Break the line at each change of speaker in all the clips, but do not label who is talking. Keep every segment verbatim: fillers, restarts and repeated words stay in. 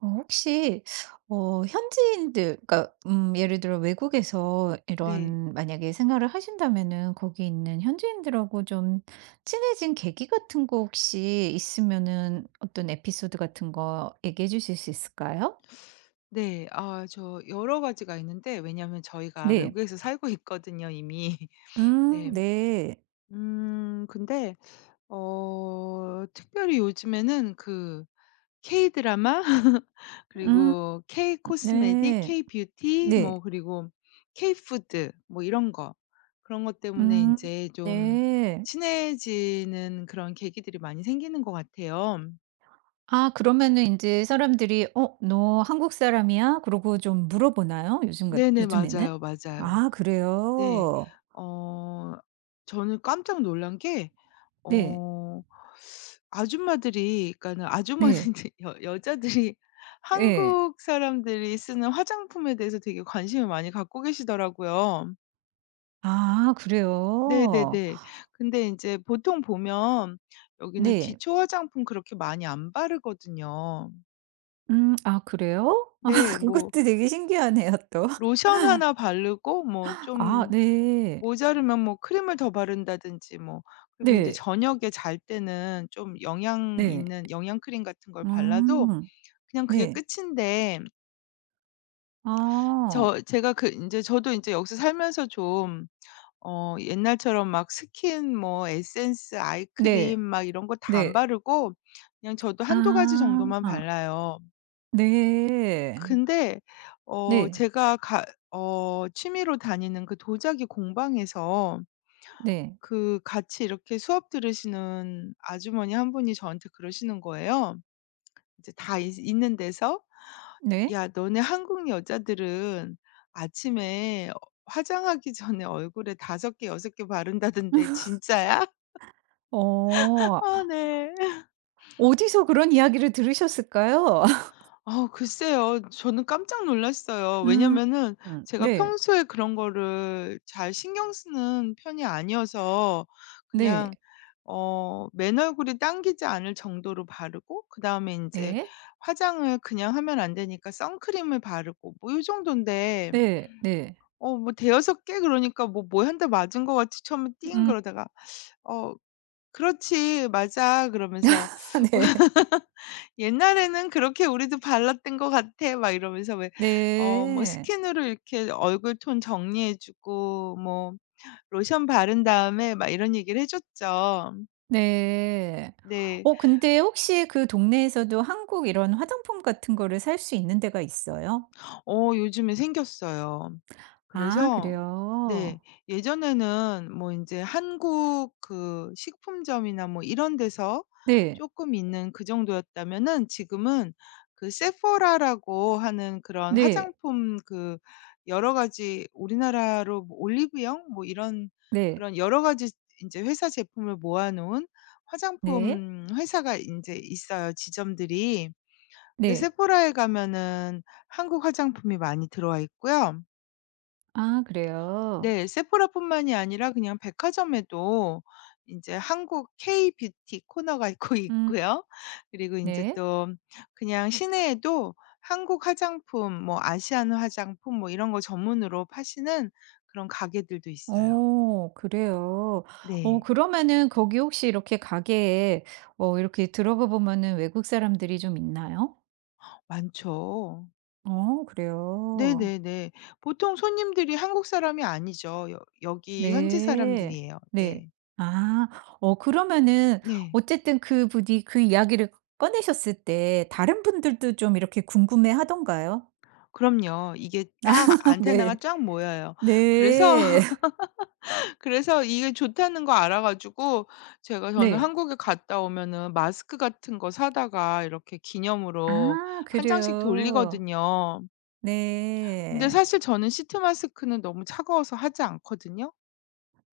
어 혹시 어 현지인들 그러니까 음 예를 들어 외국에서
네.
이런 만약에 생활을 하신다면은 거기 있는 현지인들하고 좀 친해진 계기 같은 거 혹시 있으면은 어떤 에피소드 같은 거 얘기해 주실 수 있을까요?
네. 아 저 여러 가지가 있는데 왜냐하면 저희가
네.
외국에서 살고 있거든요, 이미.
음
네.
네.
음 근데 어. 특별히 요즘에는 그 케이 드라마?
음.
그리고 케이 코스메틱,
네.
케이 뷰티, 뭐
네.
그리고 케이 푸드 뭐 이런 거. 그런 것 때문에
음.
인제 좀
네.
친해지는 그런 계기들이 많이 생기는 것 같아요.
아 그러면은 인제 사람들이 "어 너 한국 사람이야?" 그러고 좀 물어보나요? 요즘 같
네네.
요즘에는?
맞아요, 맞아요.
아
네.
그래요?
어. 저는 깜짝 놀란 게
네.
어. 아줌마들이 그러니까는
네.
아주머니들 여 여자들이
예.
한국 사람들이 쓰는 화장품에 대해서 되게 관심을 많이 갖고 계시더라고요.
아 그래요?
네네네. 근데 인제 보통 보면 여기는
네.
기초 화장품 그렇게 많이 안 바르거든요.
음. 아 그래요?
네 뭐
그것도 되게 신기하네요, 또.
로션 하나 바르고 뭐
아
좀
네.
모자르면 뭐 크림을 더 바른다든지 뭐 그리고 인제
네.
저녁에 잘 때는 좀 영양
네.
있는 영양크림 같은 걸 발라도
음
그냥 그게
네.
끝인데
아.
저 제가 그 인제 저도 인제 여기서 살면서 좀 어 옛날처럼 막 스킨 뭐 에센스, 아이크림
네
막 이런 거 다 안
네.
바르고 그냥 저도 한두 가지 정도만
아.
발라요.
네.
근데 어
네.
제가 가 어 취미로 다니는 그 도자기 공방에서
네.
그 같이 이렇게 수업 들으시는 아주머니 한 분이 저한테 그러시는 거예요. 이제 다 있 있는 데서
네.
"야 너네 한국 여자들은 아침에 화장하기 전에 얼굴에 다섯 개, 여섯 개 바른다던데 진짜야?"
어.
어 네.
어디서 그런 이야기를 들으셨을까요?
어 글쎄요. 저는 깜짝 놀랐어요.
음
왜냐면은 제가
네.
평소에 그런 거를 잘 신경 쓰는 편이 아니어서
네.
그냥 어 맨얼굴이 당기지 않을 정도로 바르고 그다음에 인제
예.
화장을 그냥 하면 안 되니까 선크림을 바르고 뭐 요 정돈데
네 네.
어 뭐 대여섯 개 그러니까 뭐 뭐 한 대 맞은 것 같이 처음에 띵
음.
그러다가 어 "그렇지. 맞아." 그러면서
아 네.
"옛날에는 그렇게 우리도 발랐던 것 같아." 막 이러면서 왜 어 뭐
네.
스킨으로 이렇게 얼굴 톤 정리해 주고 뭐 로션 바른 다음에 막 이런 얘기를 해 줬죠.
네.
네.
어 근데 혹시 그 동네에서도 한국 이런 화장품 같은 거를 살 수 있는 데가 있어요?
어 요즘에 생겼어요.
아
그래서
그래요.
네 예전에는 뭐 인제 한국 그 식품점이나 뭐 이런 데서
네.
쪼끔 있는 그 정도였다면은 지금은 그 세포라라고 하는 그런
네.
화장품 그 여러 가지 우리나라로 뭐 올리브영 뭐 이런
네.
그런 여러 가지 인제 회사 제품을 모아 놓은
네.
화장품 회사가 인제 있어요, 지점들이. 근데
네.
세포라에 가면은 한국 화장품이 많이 들어와 있고요.
아 그래요?
네. 세포라 뿐만이 아니라 그냥 백화점에도 이제 한국 K-뷰티 코너가 있고
음.
있고요. 그리고 이제
네.
또 그냥 시내에도 한국 화장품, 뭐 아시안 화장품 뭐 이런 거 전문으로 파시는 그런 가게들도 있어요.
오 그래요? 어
네.
그러면은 거기 혹시 이렇게 가게에 어 이렇게 들어가 보면은 외국 사람들이 좀 있나요?
많죠.
어 그래요?
네네네. 보통 손님들이 한국 사람이 아니죠. 여 여기 현지
네.
사람들이에요.
네.
네.
아. 어 그러면은
네.
어쨌든 그분이 그 이야기를 꺼내셨을 때 다른 분들도 좀 이렇게 궁금해하던가요?
그럼요. 이게 딱 안테나가
네.
쫙 모여요. 그래서
네.
그래서 이게 좋다는 거 알아 가지고 제가 저는
네.
한국에 갔다 오면은 마스크 같은 거 사다가 이렇게 기념으로
아.
한 장씩
그래요.
돌리거든요. 근데
네.
사실 저는 시트 마스크는 너무 차가워서 하지 않거든요.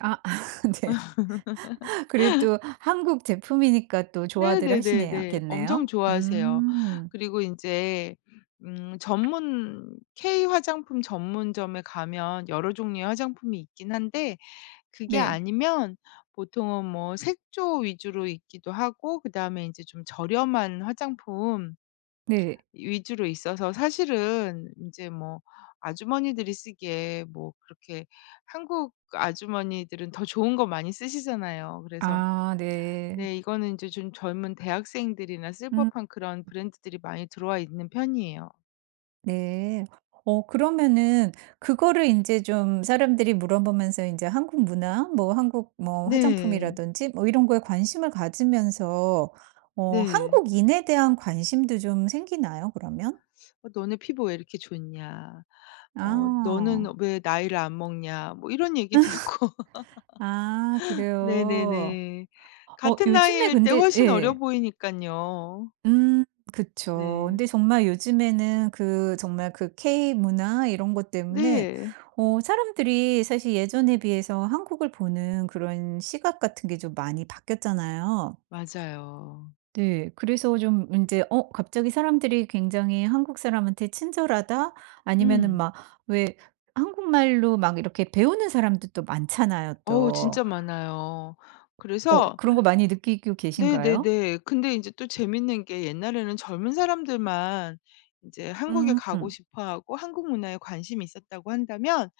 아 네. 그래도 한국 제품이니까 또 좋아들 하시네요
네네네네. 엄청
겠네요.
좋아하세요.
음.
그리고 인제 음 전문 K-화장품 전문점에 가면 여러 종류의 화장품이 있긴 한데 그게
네.
아니면 보통은 뭐 색조 위주로 있기도 하고 그다음에 인제 좀 저렴한 화장품
네.
위주로 있어서 사실은 인제 뭐 아주머니들이 쓰기에 뭐 그렇게 한국 아주머니들은 더 좋은 거 많이 쓰시잖아요. 그래서
아 네.
네 이거는 이제 좀 젊은 대학생들이나 쓸
음.
법한 그런 브랜드들이 많이 들어와 있는 편이에요.
네. 어 그러면은 그거를 인제 좀 사람들이 물어 보면서 인제 한국 문화, 뭐 한국 뭐
네.
화장품이라든지 뭐 이런 거에 관심을 가지면서 어
네.
한국인에 대한 관심도 좀 생기나요, 그러면?
어 "너네 피부가 왜 이렇게 좋냐? 어
아.
너는 왜 나이를 안 먹냐?" 뭐 이런 얘기 듣고
아 그래요.
네네네.
어
같은
요즘에
나이일 때
근데
훨씬 어려
예.
보이니깐요.
음. 그쵸.
네.
근데 정말 요즘에는 그 정말 그 K-문화 이런 것 때문에
네.
어 사람들이 사실 예전에 비해서 한국을 보는 그런 시각 같은 게 좀 많이 바뀌었잖아요.
맞아요.
네. 그래서 좀 인제 어 갑자기 사람들이 굉장히 한국 사람한테 친절하다? 아니면은
음.
막 왜 한국말로 막 이렇게 배우는 사람들도 많잖아요,
어우.
또.
진짜 많아요.
어
그래서
그런 거 많이 느끼고 계신가요?
네네네. 근데 인제 또 재밌는 게 옛날에는 젊은 사람들만 이제 한국에 가고
음.
싶어 하고 한국 문화에 관심이 있었다고 한다면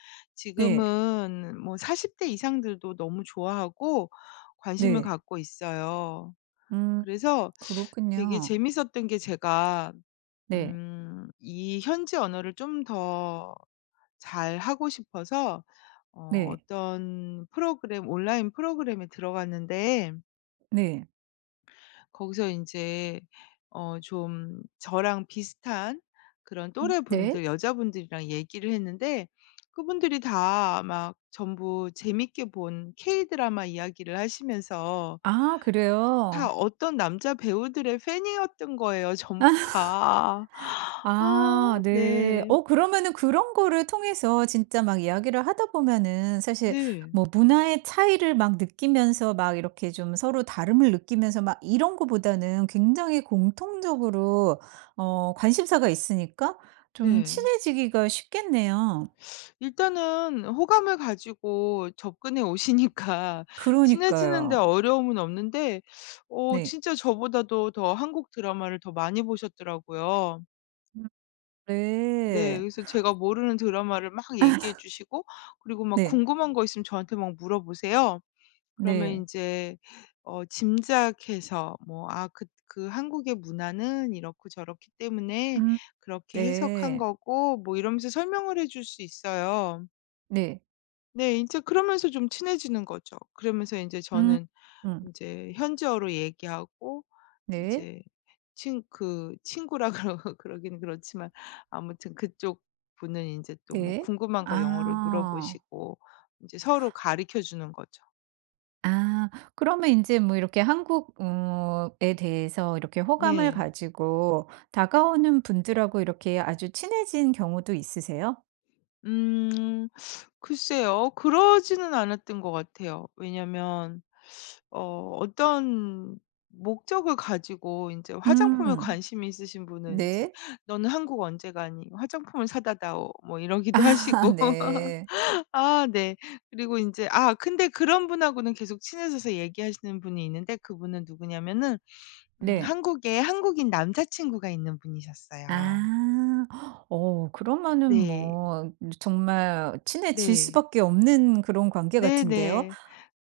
네.
지금은 뭐 사십 대 이상들도 너무 좋아하고 관심을
네.
갖고 있어요.
음.
그래서 되게
그렇군요.
재밌었던 게 제가
네.
음 이 현지 언어를 좀 더 잘하고 싶어서 어
네.
어떤 프로그램, 온라인 프로그램에 들어갔는데
네.
거기서 인제 어 좀 저랑 비슷한 그런
음 네.
또래분들 여자분들이랑 얘기를 했는데 그분들이 다 막 전부 재밌게 본 K-Drama 이야기를 하시면서
아
다
그래요?
어떤 남자 배우들의 팬이었던 거예요 전부 다. 아
아, 네.
네.
어 그러면은 그런 거를 통해서 진짜 막 이야기를 하다 보면은 사실
네.
뭐 문화의 차이를 막 느끼면서 막 이렇게 좀 서로 다름을 느끼면서 막 이런 거보다는 굉장히 공통적으로 어 관심사가 있으니까 좀
네.
친해지기가 쉽겠네요.
일단은 호감을 가지고 접근해 오시니까 친해지는 데
그러니까요.
어려움은 없는데 어
네.
진짜 저보다도 더 한국 드라마를 더 많이 보셨더라고요.
음
네,
네.
그래서 제가 모르는 드라마를 막 얘기해 주시고 그리고 막
네.
궁금한 거 있으면 저한테 막 물어보세요. 그러면
네.
인제 어 짐작해서 뭐 "아, 그 그 한국의 문화는 이렇고 저렇기 때문에
음.
그렇게 해석한
네.
거고" 뭐 이러면서 설명을 해 줄 수 있어요.
네.
네. 인제 그러면서 좀 친해지는 거죠. 그러면서 인제
음
저는
음.
인제 현지어로 얘기하고
네.
인제 친 그 친구라 그러 그러긴 그렇지만 아무튼 그쪽 분은 인제 또 뭐
네.
궁금한 거 영어로
아.
물어보시고 인제 서로 가르쳐 주는 거죠.
아 그러면 인제 뭐 이렇게 한국 음 ...에 대해서 이렇게 호감을
네.
가지고 다가오는 분들하고 이렇게 아주 친해진 경우도 있으세요?
음. 글쎄요. 그러지는 않았던 것 같아요. 왜냐하면 어 어떤 목적을 가지고 인제 화장품에
음.
관심이 있으신 분은 인제
네.
"너는 한국 언제 가니? 화장품을 사다 다오." 뭐 이러기도
아
하시고
네.
아 네. 그리고 인제 아 근데 그런 분하고는 계속 친해져서 얘기하시는 분이 있는데 그 분은 누구냐면은 음
네.
한국에 한국인 남자친구가 있는 분이셨어요.
아. 어 그러면은
네.
뭐 정말 친해질
네.
수밖에 없는 그런 관계
네
같은데요.
네.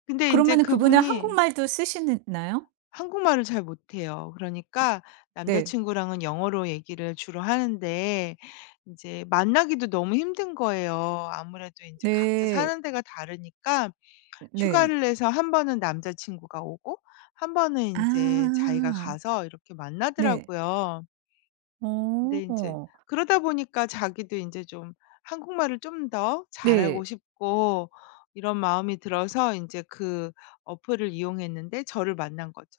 근데 인제
그러면은 그분은
그분이
한국말도 쓰시느 나요?
한국말을 잘 못해요. 그러니까
네.
남자친구랑은 영어로 얘기를 주로 하는데 이제 만나기도 너무 힘든 거예요. 아무래도 인제 각자
네.
사는 데가 다르니까
네.
휴가를 내서 한 번은 남자친구가 오고 한 번은 인제 자기가
아.
가서 이렇게
네.
만나더라고요. 근데 인제
어.
그러다 보니까 자기도 인제 좀 한국말을 좀 더
네.
잘하고 싶고 이런 마음이 들어서 인제 그 어플을 이용했는데 저를 만난 거죠.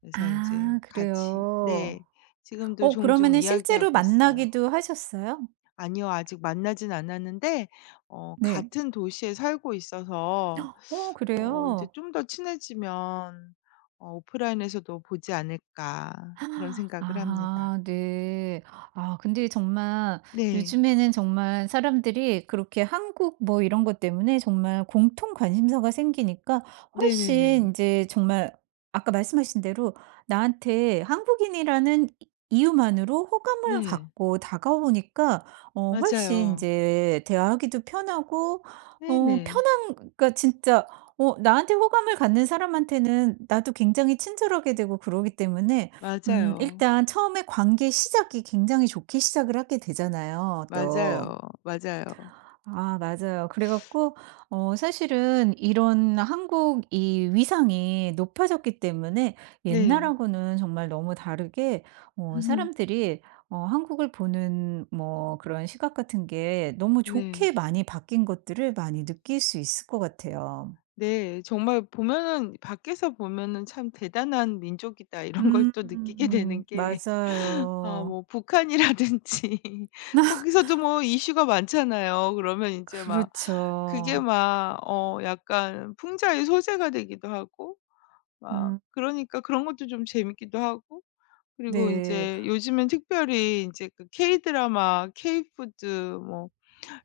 그래서 인제
아
같이
그래요.
네 지금도
어
종종
그러면은 실제로
이야기하고 있어요.
만나기도 하셨어요?
아니요. 아직 만나진 않았는데 어
네.
같은 도시에 살고 있어서
어
어 이제
그래요?
'좀 더 친해지면 어 오프라인에서도 보지 않을까?' 그런 생각을 합니다.
아 네. 아 근데 정말
네.
요즘에는 정말 사람들이 그렇게 한국 뭐 이런 것 때문에 정말 공통 관심사가 생기니까 훨씬
네네네.
인제 정말 아까 말씀하신 대로 나한테 한국인이라는 이 이유만으로 호감을
네.
갖고 다가오니까 어 훨씬
맞아요.
인제 대화하기도 편하고 어
네네.
편한 그러니까 진짜 어 나한테 호감을 갖는 사람한테는 나도 굉장히 친절하게 되고 그러기 때문에 음
맞아요.
일단 처음에 관계 시작이 굉장히 좋게 시작을 하게 되잖아요, 또.
맞아요, 맞아요.
아 맞아요. 그래 갖고 어 사실은 이런 한국이 위상이 높아졌기 때문에
네.
옛날하고는 정말 너무 다르게 어 사람들이 어 한국을 보는 뭐 그런 시각 같은 게 너무
네.
좋게 많이 바뀐 것들을 많이 느낄 수 있을 것 같아요.
네. 정말 보면은 밖에서 보면은 '참 대단한 민족이다.' 이런 걸
음.
또 느끼게 되는 게 어
맞아요.
뭐 북한이라든지 거기서도 뭐 이슈가 많잖아요. 그러면 인제 막 그게
그렇죠.
막 어 약간 풍자의 소재가 되기도 하고 막
음.
그러니까 그런 것도 좀 재밌기도 하고 그리고
네.
인제 요즘은 특별히 인제 그 K-Drama, K food, 뭐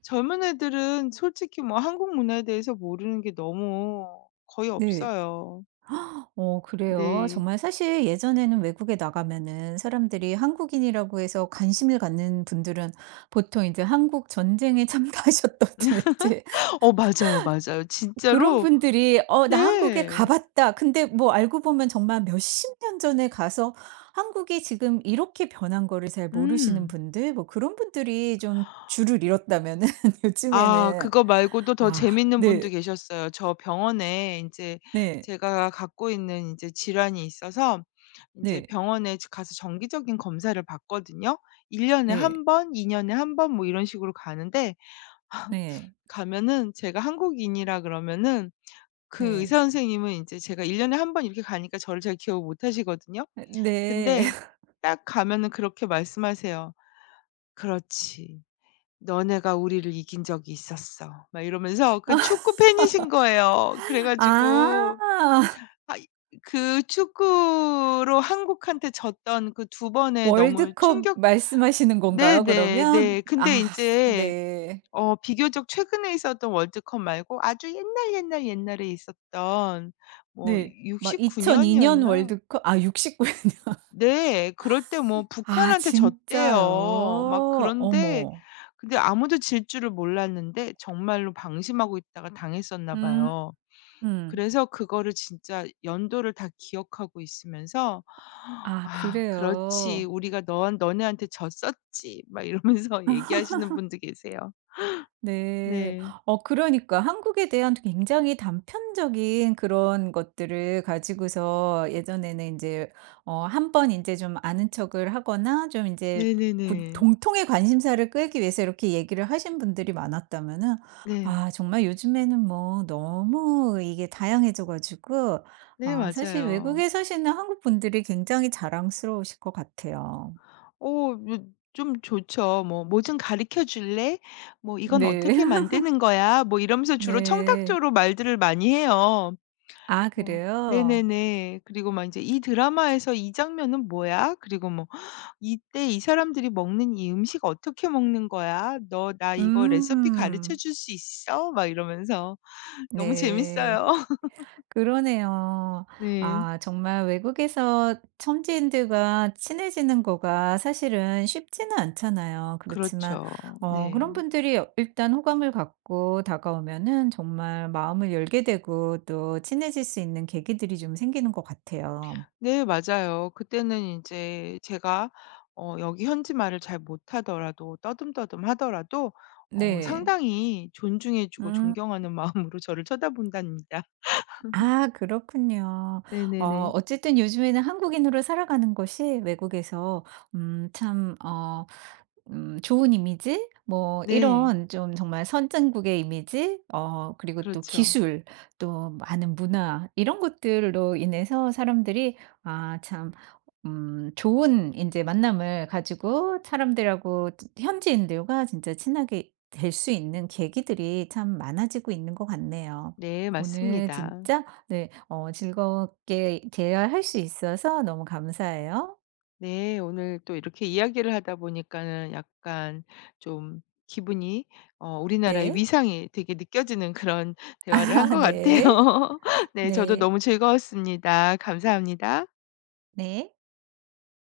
젊은 애들은 솔직히 뭐 한국 문화에 대해서 모르는 게 너무 거의
네.
없어요.
어 그래요?
네.
정말 사실 예전에는 외국에 나가면은 사람들이 한국인이라고 해서 관심을 갖는 분들은 보통 인제 한국 전쟁에 참가하셨다든지
어 맞아요, 맞아요.
그런
진짜로
분들이 "어 나 한국에 가
네.
봤다." 근데 뭐 알고 보면 정말 몇 십 년 전에 가서 한국이 지금 이렇게 변한 거를 잘 모르시는
음.
분들 뭐 그런 분들이 좀 주를 이뤘다면은
아
요즘에는
그거 말고도 더
아
재밌는 분도
네.
계셨어요. 저 병원에 인제
네.
제가 갖고 있는 인제 질환이 있어서 인제
네.
병원에 가서 정기적인 검사를 받거든요. 일 년에
네.
한 번, 이 년에 한 번 뭐 이런 식으로 가는데
네.
가면은 제가 한국인이라 그러면은 그
네.
의사 선생님은 인제 제가 일 년에 한 번 이렇게 가니까 저를 잘 기억을 못 하시거든요.
네.
근데 딱 가면은 그렇게 말씀하세요. "그렇지. 너네가 우리를 이긴 적이 있었어." 막 이러면서 그 축구 팬이신 거예요. 그래 가지고
아.
아 이 그 축구로 한국한테 졌던 그 두 번의 너무
월드컵
충격
말씀하시는
네
건가요,
네.
그러면?
네. 근데
아
인제
네.
어 비교적 최근에 있었던 월드컵 말고 아주 옛날, 옛날, 옛날에 있었던 뭐
네. 막
육십구
이천이 년
년이었나?
월드컵? 아 육십구 년.
네. 그럴 때 뭐
아
북한한테 졌대요. 막
진짜요?
그런데
어머.
근데 아무도 질 줄을 몰랐는데 정말로 방심하고 있다가 당했었나
음
봐요.
음.
그래서 그거를 진짜 연도를 다 기억하고 있으면서
아
"아 그렇지.
그래요.
우리가 너한 너네한테 졌었지." 막 이러면서 얘기하시는 분도 계세요.
네.
네.
어 그러니까 한국에 대한 굉장히 단편적인 그런 것들을 가지고서 예전에는 인제 어 한 번 인제 좀 아는 척을 하거나 좀 인제 구
네네네.
동통의 관심사를 끌기 위해서 이렇게 얘기를 하신 분들이 많았다면은
네.
아 정말 요즘에는 뭐 너무 이게 다양해져 가지고
네
아 사실
맞아요.
외국에 사시는 한국 분들이 굉장히 자랑스러우실 것 같아요.
오 좀 좋죠. 뭐 "뭐 좀 가르쳐 줄래? 뭐 이건
네.
어떻게 만드는 거야?" 뭐 이러면서 주로
네.
청탁조로 말들을 많이 해요.
아
어
그래요?
네네네. 그리고 막 인제 "이 드라마에서 이 장면은 뭐야? "그리고 뭐 "이때 이 사람들이 먹는 이 음식 어떻게 먹는 거야?" "너 나 이거 레시피 가르쳐
음.
줄 수 있어?" 막 이러면서 너무
네.
재밌어요.
그러네요.
네.
아 정말 외국에서 현지인들과 친해지는 거가 사실은 쉽지는 않잖아요. 그렇지만
그렇죠.
어 그런
네.
분들이 일단 호감을 갖고 다가오면은 정말 마음을 열게 되고 또 친해질 수 있는 계기들이 좀 생기는 것 같아요.
네 맞아요. 그때는 인제 제가 어 여기 현지 말을 잘 못하더라도 떠듬떠듬하더라도 어
네.
상당히 존중해 주고
응.
존경하는 마음으로 저를 쳐다본답니다.
아 그렇군요.
네 네
어
네.
어쨌든 요즘에는 한국인으로 살아가는 것이 외국에서 음 참 어 음 좋은 이미지, 뭐
네.
이런 좀 정말 선진국의 이미지, 어 그리고 또
그렇죠.
기술, 또 많은 문화 이런 것들로 인해서 사람들이 아 참 음 좋은 인제 만남을 가지고 사람들하고 즈 현지인들과 진짜 친하게 될 수 있는 계기들이 참 많아지고 있는 것 같네요.
네
오늘
맞습니다.
진짜 네 어 즐겁게 대화할 수 있어서 너무 감사해요.
네 오늘 또 이렇게 이야기를 하다 보니까는 약간 좀 기분이 어 우리나라의
네.
위상이 되게 느껴지는 그런 대화를 한
아
것 같아요.
네.
네 저도
네.
너무 즐거웠습니다. 감사합니다.
네.